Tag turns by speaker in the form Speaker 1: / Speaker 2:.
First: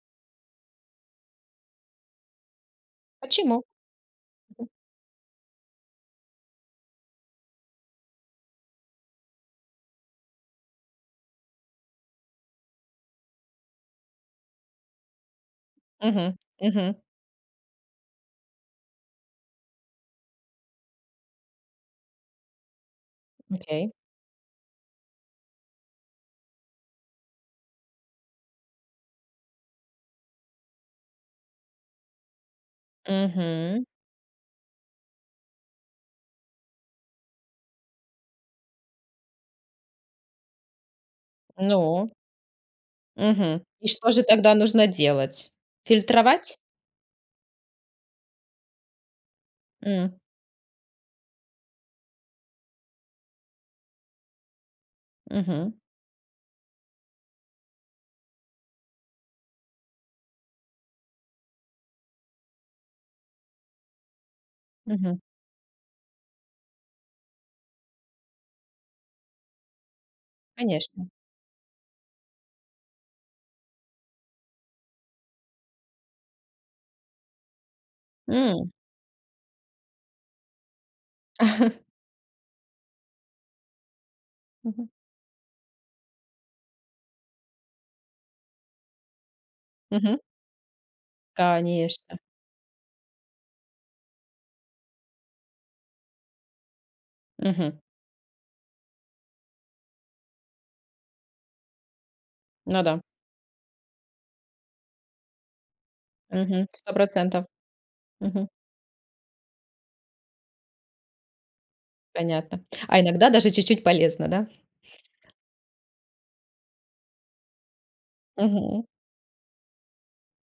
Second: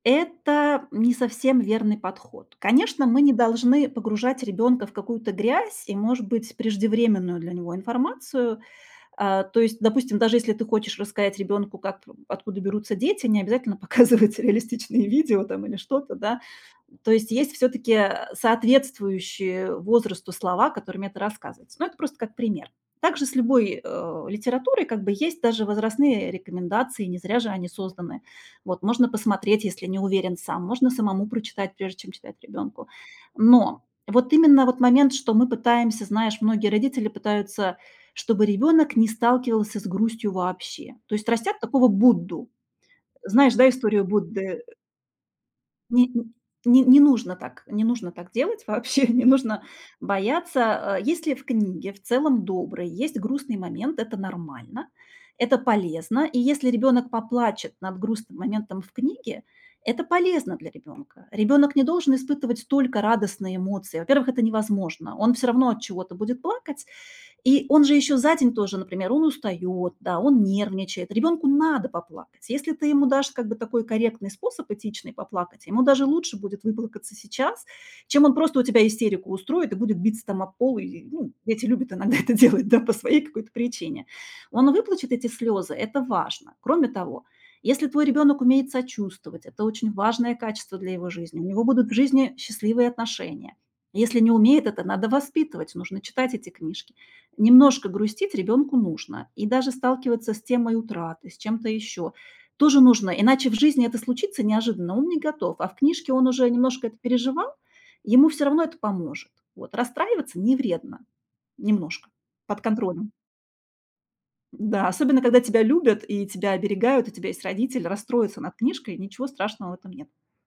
Speaker 1: Это не совсем верный подход. Конечно, мы не
Speaker 2: Почему?
Speaker 1: должны погружать
Speaker 2: Мгм.
Speaker 1: ребёнка в какую-то грязь и, может быть, преждевременную для него информацию. А, то есть, допустим, даже если ты хочешь рассказать ребёнку, как п откуда берутся дети, не обязательно показывать реалистичные видео там или что-то,
Speaker 2: Мгм.
Speaker 1: да.
Speaker 2: Мгм.
Speaker 1: То есть есть всё-таки, э, соответствующие возрасту слова, которыми это рассказывается. Но это просто как пример. Так же с любой,
Speaker 2: Окей.
Speaker 1: э, литературой как бы есть даже возрастные рекомендации, не зря же они созданы. Вот можно посмотреть, если не уверен сам, можно самому прочитать, прежде чем читать ребёнку. Но
Speaker 2: Мгм.
Speaker 1: вот именно вот момент, что мы пытаемся, знаешь, многие родители пытаются, чтобы ребёнок не сталкивался с грустью вообще. То есть растят такого
Speaker 2: Ну.
Speaker 1: Будду. Знаешь,
Speaker 2: Мгм.
Speaker 1: да,
Speaker 2: И
Speaker 1: историю
Speaker 2: что же тогда
Speaker 1: Будды?
Speaker 2: нужно делать?
Speaker 1: Не н
Speaker 2: Фильтровать?
Speaker 1: н не нужно так, не нужно так делать вообще, не нужно
Speaker 2: М.
Speaker 1: бояться, а. Если в книге, в целом- доброй, есть грустный момент, это нормально, это
Speaker 2: Мгм.
Speaker 1: полезно, и если ребёнок поплачет над грустным моментом в книге- это полезно для ребёнка. Ребёнок не должен испытывать только радостные эмоции. Во-первых, это невозможно.
Speaker 2: Мгм.
Speaker 1: Он всё равно от чего-то будет плакать, И он же ещё за день тоже, например, он устаёт, да, он
Speaker 2: Конечно.
Speaker 1: нервничает. Ребёнку надо поплакать. Если ты ему дашь как бы такой корректный способ, этичный, поплакать, ему даже лучше будет выплакаться сейчас, чем он просто у
Speaker 2: М.
Speaker 1: тебя истерику устроит и будет биться там об пол или, ну. Дети любят иногда это делать, да, по своей какой-то причине. Он
Speaker 2: Мгм.
Speaker 1: выплачет эти слёзы, это важно. Кроме того, если твой ребёнок умеет сочувствовать- это очень
Speaker 2: Мгм.
Speaker 1: важное качество для его жизни, у него будут в
Speaker 2: Конечно.
Speaker 1: жизни счастливые отношения. Если не умеет, это надо воспитывать, нужно читать эти книжки.
Speaker 2: Мгм.
Speaker 1: Немножко грустить ребёнку нужно. И даже сталкиваться с темой утраты, с чем-то ещё тоже
Speaker 2: Ну да.
Speaker 1: нужно. Иначе в жизни это случится неожиданно, он не готов, а в книжке он уже
Speaker 2: Мгм.
Speaker 1: немножко
Speaker 2: Сто
Speaker 1: это
Speaker 2: процентов.
Speaker 1: переживал, ему всё
Speaker 2: Мгм.
Speaker 1: равно это поможет, вот. Расстраиваться не вредно немножко, под
Speaker 2: Понятно, а
Speaker 1: контролем.
Speaker 2: иногда даже чуть-чуть полезно, да?
Speaker 1: Да, особенно, когда тебя любят и тебя оберегают, у тебя есть родители, расстроится над
Speaker 2: Мгм.
Speaker 1: книжкой, ничего страшного в этом нет.